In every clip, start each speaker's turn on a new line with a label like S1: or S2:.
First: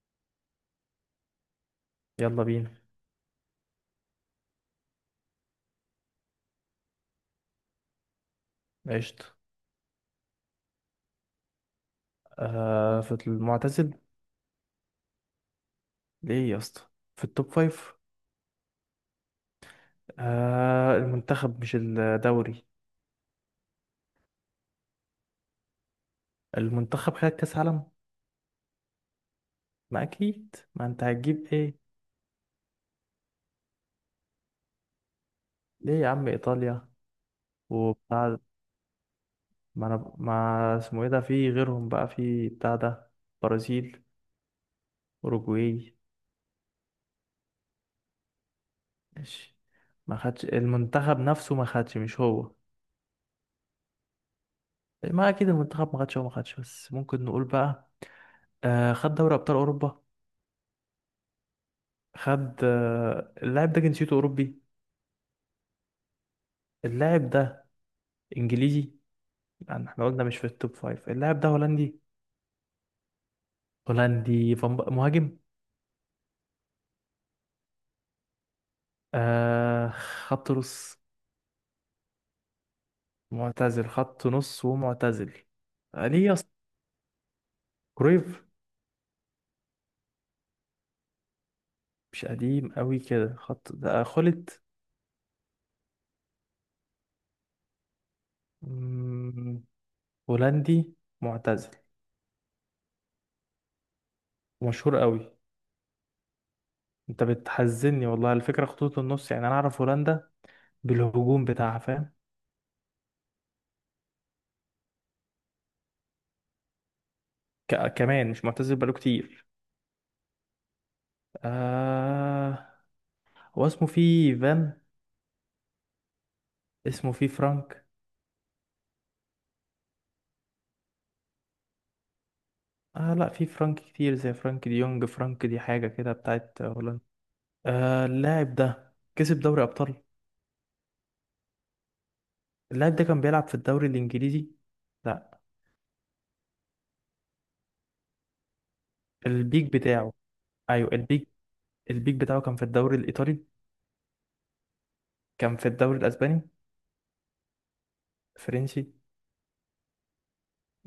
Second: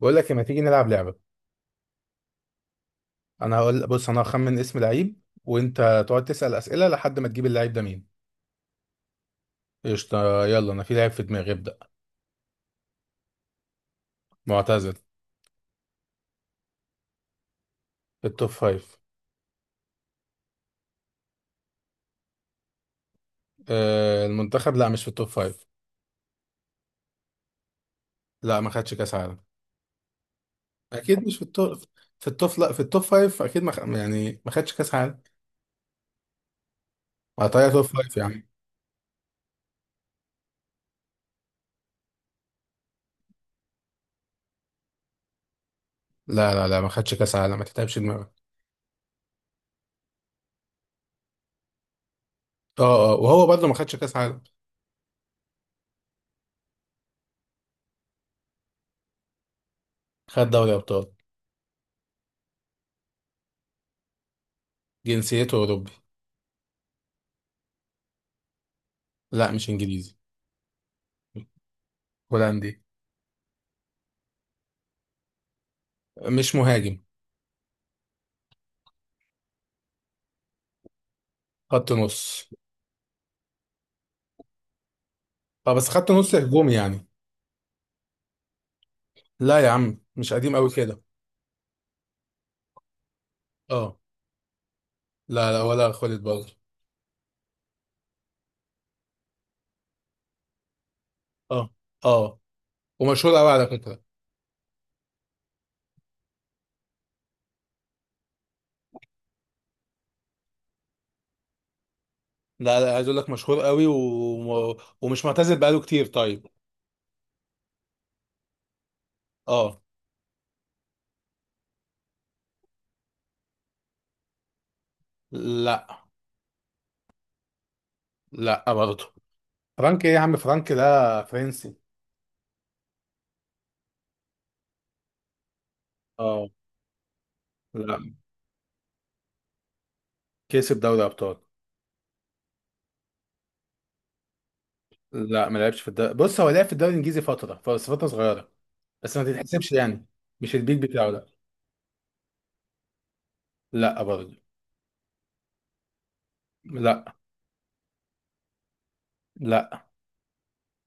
S1: بقول لك، ما تيجي نلعب لعبة؟
S2: يلا بينا.
S1: انا هقول، بص، انا هخمن اسم لعيب وانت تقعد تسأل أسئلة لحد ما تجيب اللعيب ده مين.
S2: قشطة.
S1: قشطة، يلا، انا في لعيب في دماغي، ابدأ.
S2: آه في المعتزل.
S1: معتزل،
S2: ليه يا اسطى؟ في التوب فايف.
S1: في التوب فايف.
S2: آه المنتخب مش الدوري.
S1: آه المنتخب، لا، مش في التوب فايف.
S2: المنتخب خد كأس عالم.
S1: لا، ما خدش كاس عالم.
S2: ما أكيد ما أنت
S1: اكيد مش في
S2: هتجيب إيه.
S1: التوب. في التوب، لا، في التوب فايف اكيد ما خ... يعني ما خدش كاس عالم.
S2: ليه يا عم إيطاليا
S1: هتلاقيها توب فايف
S2: وبتاع.
S1: يعني.
S2: ما أنا ما اسمه إيه ده في غيرهم بقى في بتاع ده. برازيل. أوروجواي.
S1: لا، لا، لا، ما خدش كاس عالم، ما تتعبش دماغك.
S2: ماشي. ما خدش المنتخب نفسه ما خدش، مش هو.
S1: اه، اه، وهو برضه ما خدش كاس عالم.
S2: ما أكيد المنتخب ما خدش، هو ما خدش، بس ممكن نقول بقى. آه خد دوري أبطال أوروبا.
S1: خد دوري ابطال.
S2: خد اللاعب ده جنسيته أوروبي.
S1: جنسيته اوروبي.
S2: اللاعب ده إنجليزي.
S1: لا، مش
S2: يعني احنا
S1: انجليزي.
S2: قلنا مش في التوب فايف. اللاعب ده هولندي.
S1: هولندي.
S2: هولندي. مهاجم.
S1: مش مهاجم.
S2: آه خط نص.
S1: خط نص.
S2: معتزل خط نص ومعتزل.
S1: اه، بس خدت
S2: ليه يا
S1: نص
S2: اسطى؟
S1: هجومي يعني.
S2: كرويف.
S1: لا يا عم، مش قديم قوي كده.
S2: مش قديم قوي كده خط
S1: اه.
S2: ده خلت.
S1: لا، لا، ولا خالد برضه.
S2: مم، هولندي.
S1: اه،
S2: معتزل.
S1: اه، ومشهور قوي على فكره.
S2: مشهور قوي. انت بتحزني والله. الفكرة خطوط النص، يعني انا اعرف هولندا بالهجوم بتاعها، فاهم.
S1: لا، لا، عايز اقول لك مشهور قوي ومش معتزل بقاله كتير، طيب.
S2: كمان مش معتزل بقاله كتير.
S1: اه.
S2: آه هو اسمه فيه فان.
S1: لا.
S2: اسمه فيه فرانك.
S1: لا برضه. فرانك ايه يا عم؟ فرانك ده فرنسي.
S2: آه لا، في فرانك كتير زي فرانك دي يونج، فرانك دي حاجة كده
S1: اه.
S2: بتاعت هولندا.
S1: لا.
S2: آه اللاعب ده كسب دوري أبطال.
S1: كسب دوري ابطال.
S2: اللاعب ده كان بيلعب في الدوري الإنجليزي. لا.
S1: لا، ما لعبش في الدوري، بص هو لعب في الدوري الانجليزي فتره، بس فتره صغيره. بس ما تتحسبش
S2: البيك
S1: يعني.
S2: بتاعه.
S1: مش البيك
S2: أيوه
S1: بتاعه ده.
S2: البيك. البيك بتاعه كان في الدوري الإيطالي.
S1: لا برضه.
S2: كان في الدوري الأسباني.
S1: لا.
S2: الفرنسي.
S1: لا.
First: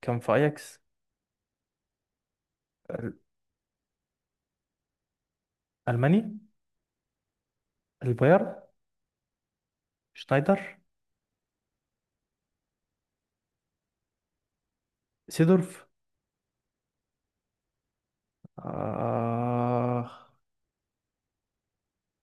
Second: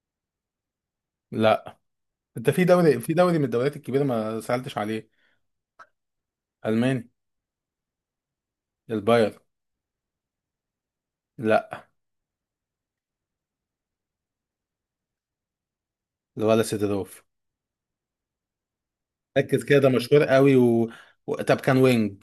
S2: كان في أياكس.
S1: لا. انت في دوري من الدوريات الكبيره ما سالتش عليه.
S2: الألماني.
S1: الماني.
S2: البايرن.
S1: الباير.
S2: شنايدر.
S1: لا،
S2: سيدورف.
S1: ولا سيدروف. ركز كده، ده
S2: آه
S1: مشهور قوي طب كان وينج.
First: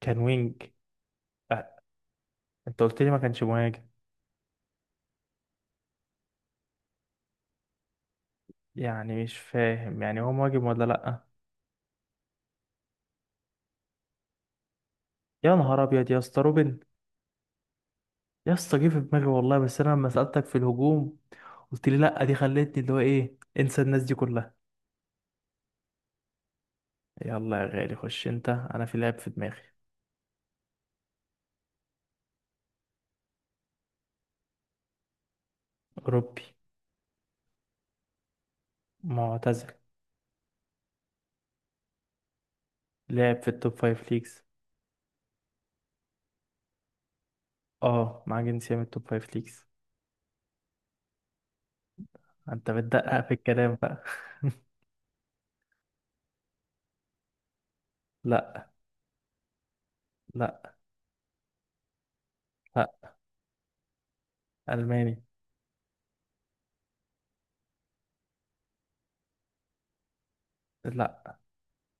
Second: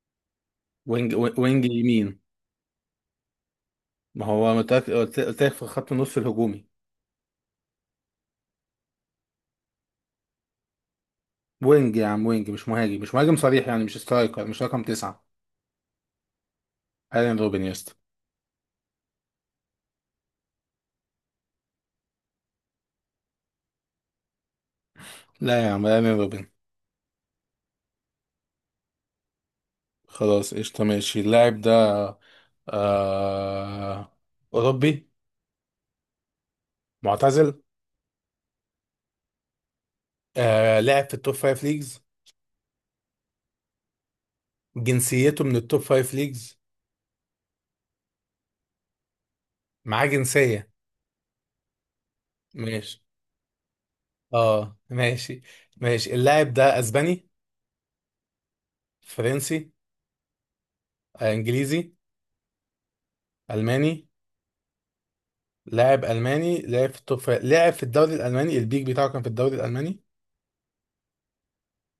S2: كان وينج.
S1: وينج، وينج
S2: آه.
S1: يمين.
S2: انت قلت لي ما كانش مهاجم.
S1: ما هو قلت لك في خط النص الهجومي.
S2: يعني مش فاهم، يعني هو مهاجم ولا لأ؟
S1: وينج يا عم، وينج مش مهاجم، مش مهاجم صريح يعني، مش سترايكر، مش رقم تسعة.
S2: يا نهار أبيض يا اسطى، روبن.
S1: ايرين روبن يا اسطى.
S2: يا اسطى جه في دماغي والله، بس أنا لما سألتك في الهجوم قلت لي لأ، دي خلتني اللي هو إيه انسى الناس دي كلها.
S1: لا يا عم، ايرين روبن.
S2: يلا يا غالي خش أنت، أنا في لعب في دماغي.
S1: خلاص، قشطة، ماشي، اللاعب ده. آه... أوروبي.
S2: أوروبي.
S1: معتزل.
S2: معتزل.
S1: لعب في التوب فايف ليجز.
S2: لعب في التوب فايف ليجز.
S1: جنسيته من التوب فايف ليجز.
S2: أه مع جنسية من التوب فايف ليجز.
S1: معاه جنسية.
S2: أنت
S1: ماشي.
S2: بتدقق في الكلام بقى.
S1: اه، ماشي. ماشي، اللاعب ده اسباني؟
S2: لأ.
S1: فرنسي؟
S2: لأ.
S1: انجليزي؟
S2: لأ.
S1: الماني؟
S2: ألماني.
S1: لاعب الماني لاعب في الدوري الالماني، البيك بتاعه كان في الدوري الالماني.
S2: لأ.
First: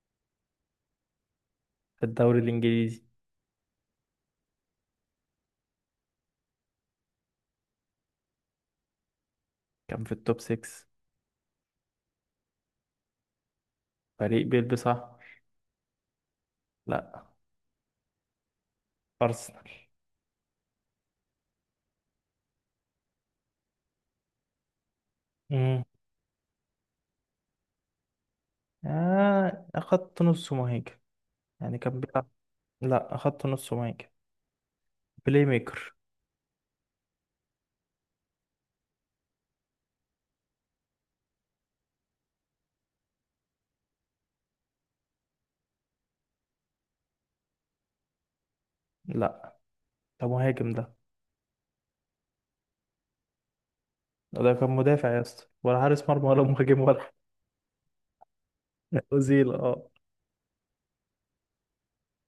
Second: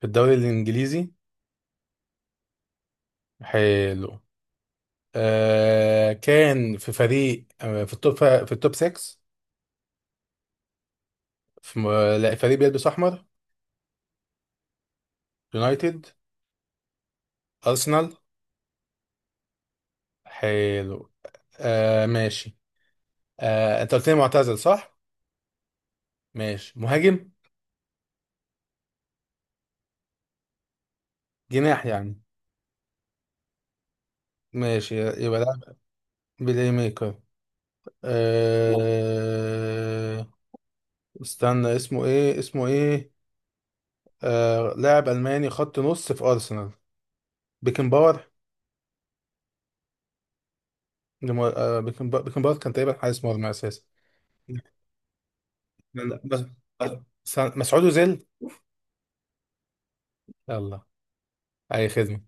S1: في الدوري الانجليزي؟
S2: في الدوري الإنجليزي.
S1: حلو. كان في فريق في في التوب 6.
S2: كان في التوب 6.
S1: في م- لا، فريق بيلبس احمر.
S2: فريق بيلبس أحمر.
S1: يونايتد؟
S2: لأ.
S1: ارسنال؟
S2: أرسنال.
S1: حلو. ماشي. انت قلت لي معتزل، صح؟ ماشي، مهاجم؟
S2: آه أخدت نص مهاجم. يعني
S1: جناح
S2: كان
S1: يعني؟
S2: بيلعب. لا أخدت نص مهاجم.
S1: ماشي، يبقى
S2: بلاي
S1: ده.
S2: ميكر.
S1: بلاي ميكر؟ لا. أه... استنى، اسمه ايه، اسمه ايه؟ لاعب ألماني خط نص في أرسنال. بيكنباور؟
S2: لا ده مهاجم ده.
S1: لم... أه... بيكنبا- بيكنباور كان تقريبا حارس مرمى أساسي.
S2: ده
S1: لا،
S2: كان مدافع يا اسطى، ولا حارس
S1: لا،
S2: مرمى،
S1: بس،
S2: ولا مهاجم،
S1: بس-
S2: ولا.
S1: مسعود أوزيل!
S2: أوزيل اه.
S1: يلا. أي خدمة.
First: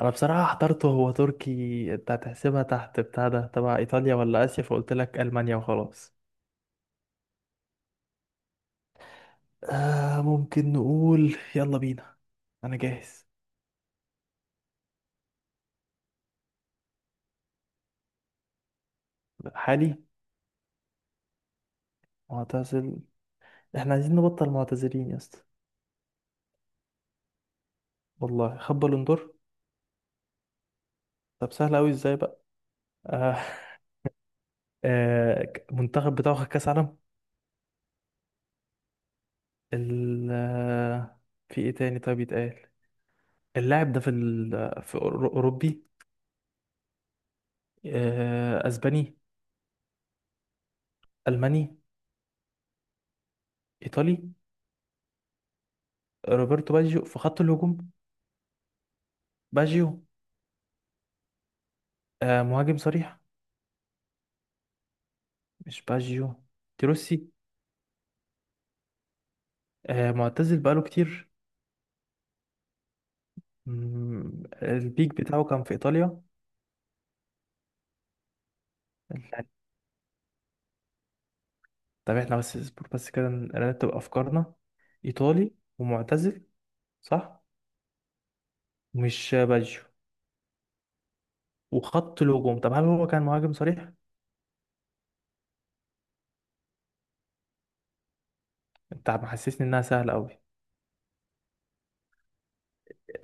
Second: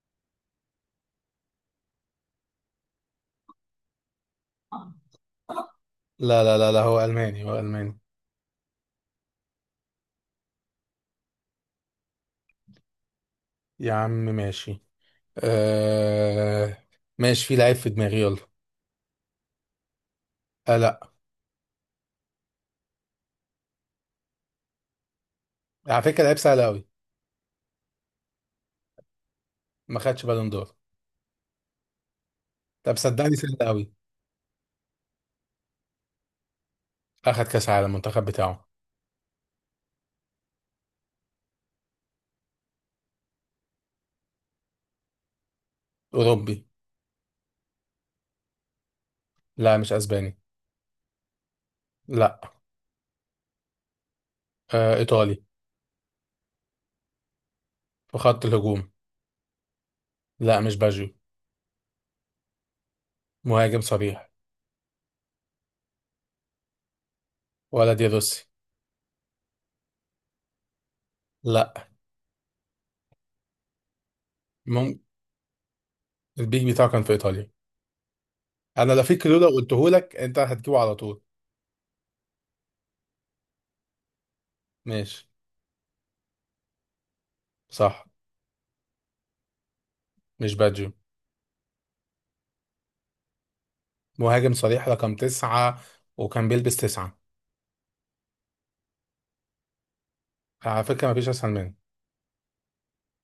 S2: أنا بصراحة حضرته هو تركي، أنت هتحسبها تحت بتاع ده تبع إيطاليا ولا آسيا، فقلت لك ألمانيا وخلاص.
S1: لا، لا، لا، لا، هو ألماني، هو ألماني.
S2: آه ممكن نقول يلا بينا. أنا جاهز.
S1: يا عم ماشي. أه... ماشي، في لعيب في دماغي، يلا.
S2: حالي.
S1: لا.
S2: معتزل. إحنا عايزين نبطل معتزلين يا اسطى.
S1: على فكرة، لعيب سهل أوي.
S2: والله خد بالون دور.
S1: ما خدش بالون دور.
S2: طب سهل أوي إزاي بقى؟
S1: طب صدقني
S2: آه.
S1: سهل أوي.
S2: منتخب بتاعه خد كاس عالم.
S1: أخد كأس عالم المنتخب بتاعه.
S2: ال آه، في ايه تاني طيب يتقال؟ اللاعب ده في اوروبي.
S1: أوروبي.
S2: اسباني.
S1: لا، مش اسباني.
S2: الماني.
S1: لا.
S2: ايطالي.
S1: آه، ايطالي.
S2: روبرتو باجيو في خط الهجوم.
S1: في خط الهجوم.
S2: باجيو.
S1: لا، مش باجيو.
S2: مهاجم صريح.
S1: مهاجم صريح.
S2: مش باجيو. تروسي.
S1: ولا دي روسي.
S2: معتزل بقاله كتير.
S1: لا. مم...
S2: البيك بتاعه كان في ايطاليا.
S1: البيك بتاعه كان في ايطاليا. انا لا في كلو لو قلته لك، انت هتجيبه على طول.
S2: طب احنا بس اصبر بس كده نرتب افكارنا.
S1: ماشي.
S2: ايطالي. ومعتزل. صح.
S1: صح.
S2: مش باجيو.
S1: مش باجيو.
S2: وخط الهجوم. طب هل هو كان مهاجم صريح؟
S1: مهاجم صريح رقم تسعة. وكان بيلبس تسعة.
S2: انت محسسني انها سهله قوي.
S1: على فكرة مفيش اسهل منه.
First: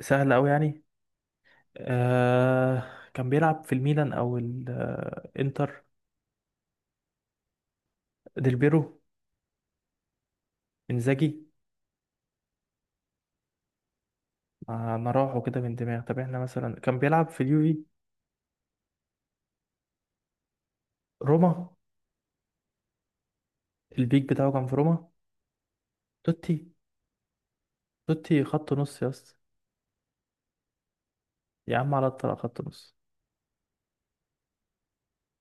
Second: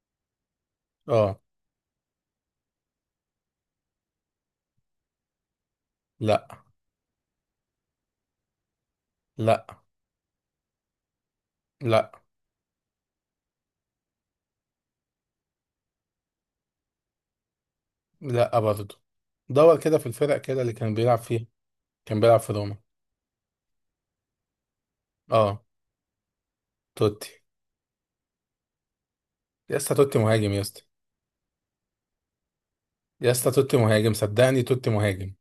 S2: سهله قوي يعني.
S1: اه.
S2: آه كان بيلعب في الميلان او الانتر.
S1: لا.
S2: ديل بيرو.
S1: لا.
S2: انزاجي.
S1: لا.
S2: ما راحوا كده من دماغ. طب احنا مثلا كان بيلعب في اليوفي.
S1: لا برضه. دور كده في الفرق كده اللي كان بيلعب فيها.
S2: روما.
S1: كان بيلعب في روما.
S2: البيك بتاعه كان في روما.
S1: اه.
S2: توتي.
S1: توتي؟
S2: توتي خط نص يا اسطى.
S1: لسه توتي مهاجم يا اسطى.
S2: يا عم على الطلاق خط نص.
S1: يا اسطى توتي مهاجم، صدقني توتي مهاجم.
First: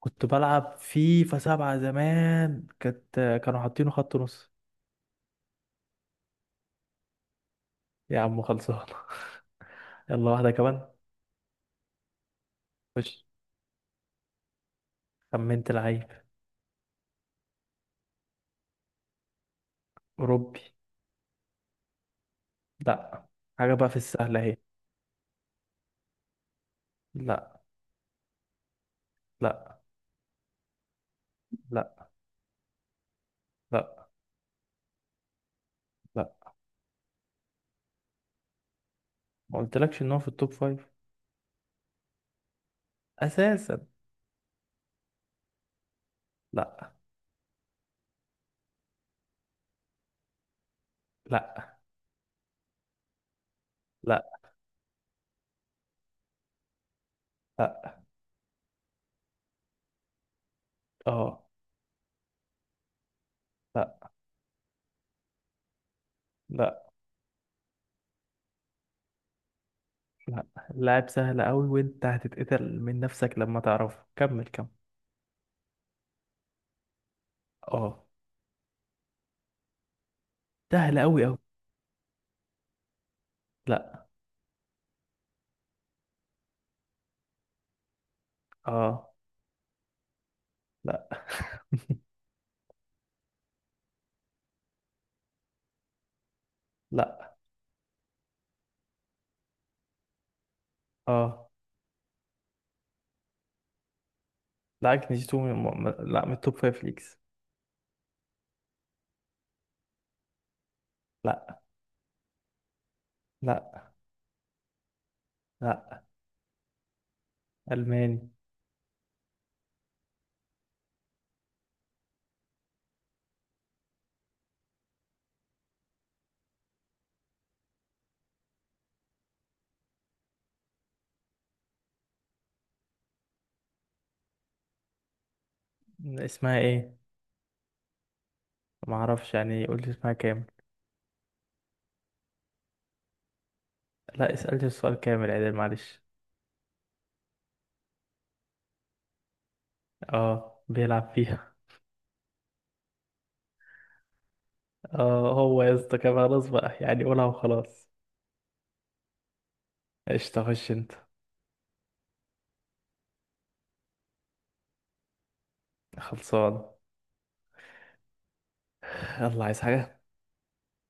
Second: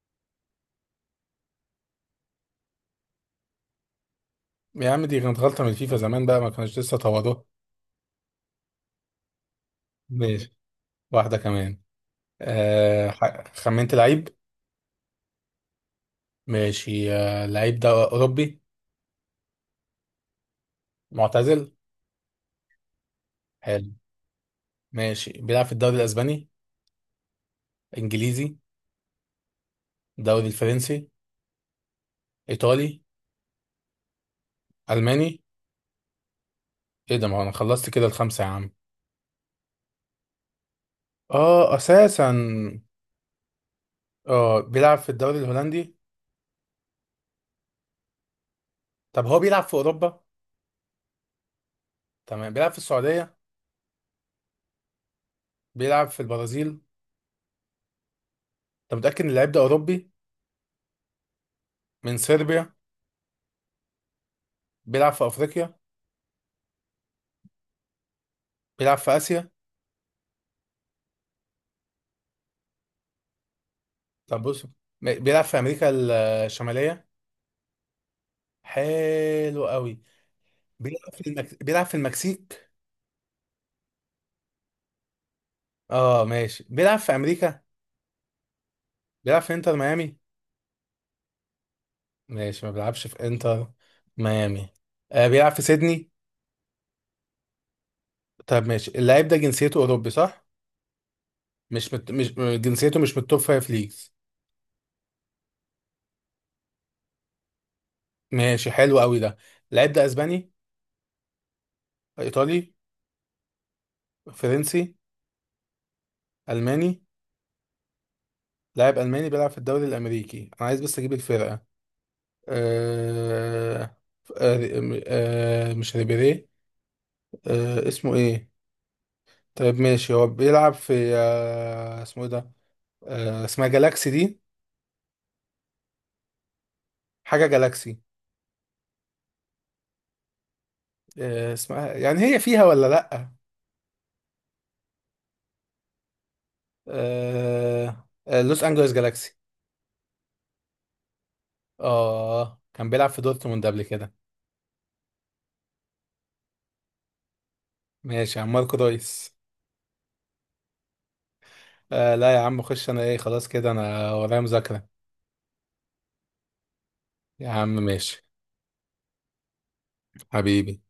S2: كنت بلعب فيفا سبعة زمان، كانت كانوا حاطينه خط نص.
S1: يا عم دي كانت غلطة من الفيفا زمان بقى ما كانوش لسه طوضوها.
S2: يا عم خلصان. يلا واحدة
S1: ماشي،
S2: كمان.
S1: واحدة كمان.
S2: خش.
S1: خمنت لعيب.
S2: خمنت لعيب.
S1: ماشي، اللعيب ده أوروبي؟
S2: أوروبي.
S1: معتزل.
S2: لا. حاجة بقى
S1: حلو.
S2: في السهلة اهي.
S1: ماشي، بيلعب في الدوري الأسباني؟
S2: لا.
S1: إنجليزي؟
S2: لا.
S1: الدوري الفرنسي؟
S2: لا.
S1: إيطالي؟
S2: لا.
S1: ألماني؟
S2: لا.
S1: إيه ده؟ ما هو أنا خلصت كده الخمسة يا عم.
S2: ما قلتلكش ان هو في التوب فايف.
S1: أساسا.
S2: اساسا.
S1: بيلعب في الدوري الهولندي؟
S2: لا.
S1: طب هو بيلعب في أوروبا؟
S2: لا.
S1: تمام، بيلعب في السعودية؟
S2: لا.
S1: بيلعب في البرازيل؟ أنت
S2: لا.
S1: متأكد إن اللعيب ده أوروبي؟
S2: اه.
S1: من صربيا؟
S2: لا.
S1: بيلعب في افريقيا؟
S2: لا.
S1: بيلعب في اسيا؟
S2: لا. لاعب سهل قوي، وانت هتتقتل من نفسك لما تعرفه.
S1: طب
S2: كمل
S1: بص،
S2: كمل.
S1: بيلعب في امريكا الشماليه؟
S2: اه.
S1: حلو قوي.
S2: سهل قوي قوي.
S1: بيلعب في المكسيك؟
S2: لا.
S1: اه ماشي، بيلعب في امريكا.
S2: اه.
S1: بيلعب في انتر ميامي؟
S2: لا.
S1: ماشي، ما بيلعبش في انتر ميامي. بيلعب في سيدني؟
S2: لا.
S1: طب، ماشي، اللاعب ده جنسيته اوروبي، صح؟
S2: اه.
S1: مش جنسيته مش من التوب فايف ليجز؟
S2: لا جنيتو من لا من التوب فايف ليكس.
S1: ماشي، حلو قوي ده. اللاعب ده اسباني؟
S2: لا.
S1: ايطالي؟
S2: لا.
S1: فرنسي؟
S2: لا.
S1: الماني؟
S2: الماني.
S1: لاعب الماني بيلعب في الدوري الامريكي، انا عايز بس اجيب الفرقه. آه آه مش ريبيري؟ اسمه ايه؟ طيب، ماشي، هو بيلعب في اسمه ايه ده؟ اسمها جالاكسي دي.
S2: اسمها ايه؟
S1: حاجة جالاكسي.
S2: ما اعرفش يعني، قول لي اسمها كامل.
S1: اسمها يعني هي فيها ولا لأ؟
S2: لا اسألني السؤال كامل عدل، معلش.
S1: لوس أنجلوس جالاكسي.
S2: اه بيلعب فيها.
S1: اه، كان بيلعب في دورتموند قبل كده.
S2: اه هو يا اسطى كان خلاص بقى، يعني قولها وخلاص.
S1: ماشي يا عم، ماركو رويس.
S2: ايش تخش انت.
S1: لا يا عم، خش، انا ايه، خلاص كده، انا ورايا مذاكرة.
S2: خلصان.
S1: يا عم ماشي.
S2: يلا. عايز حاجة.
S1: حبيبي.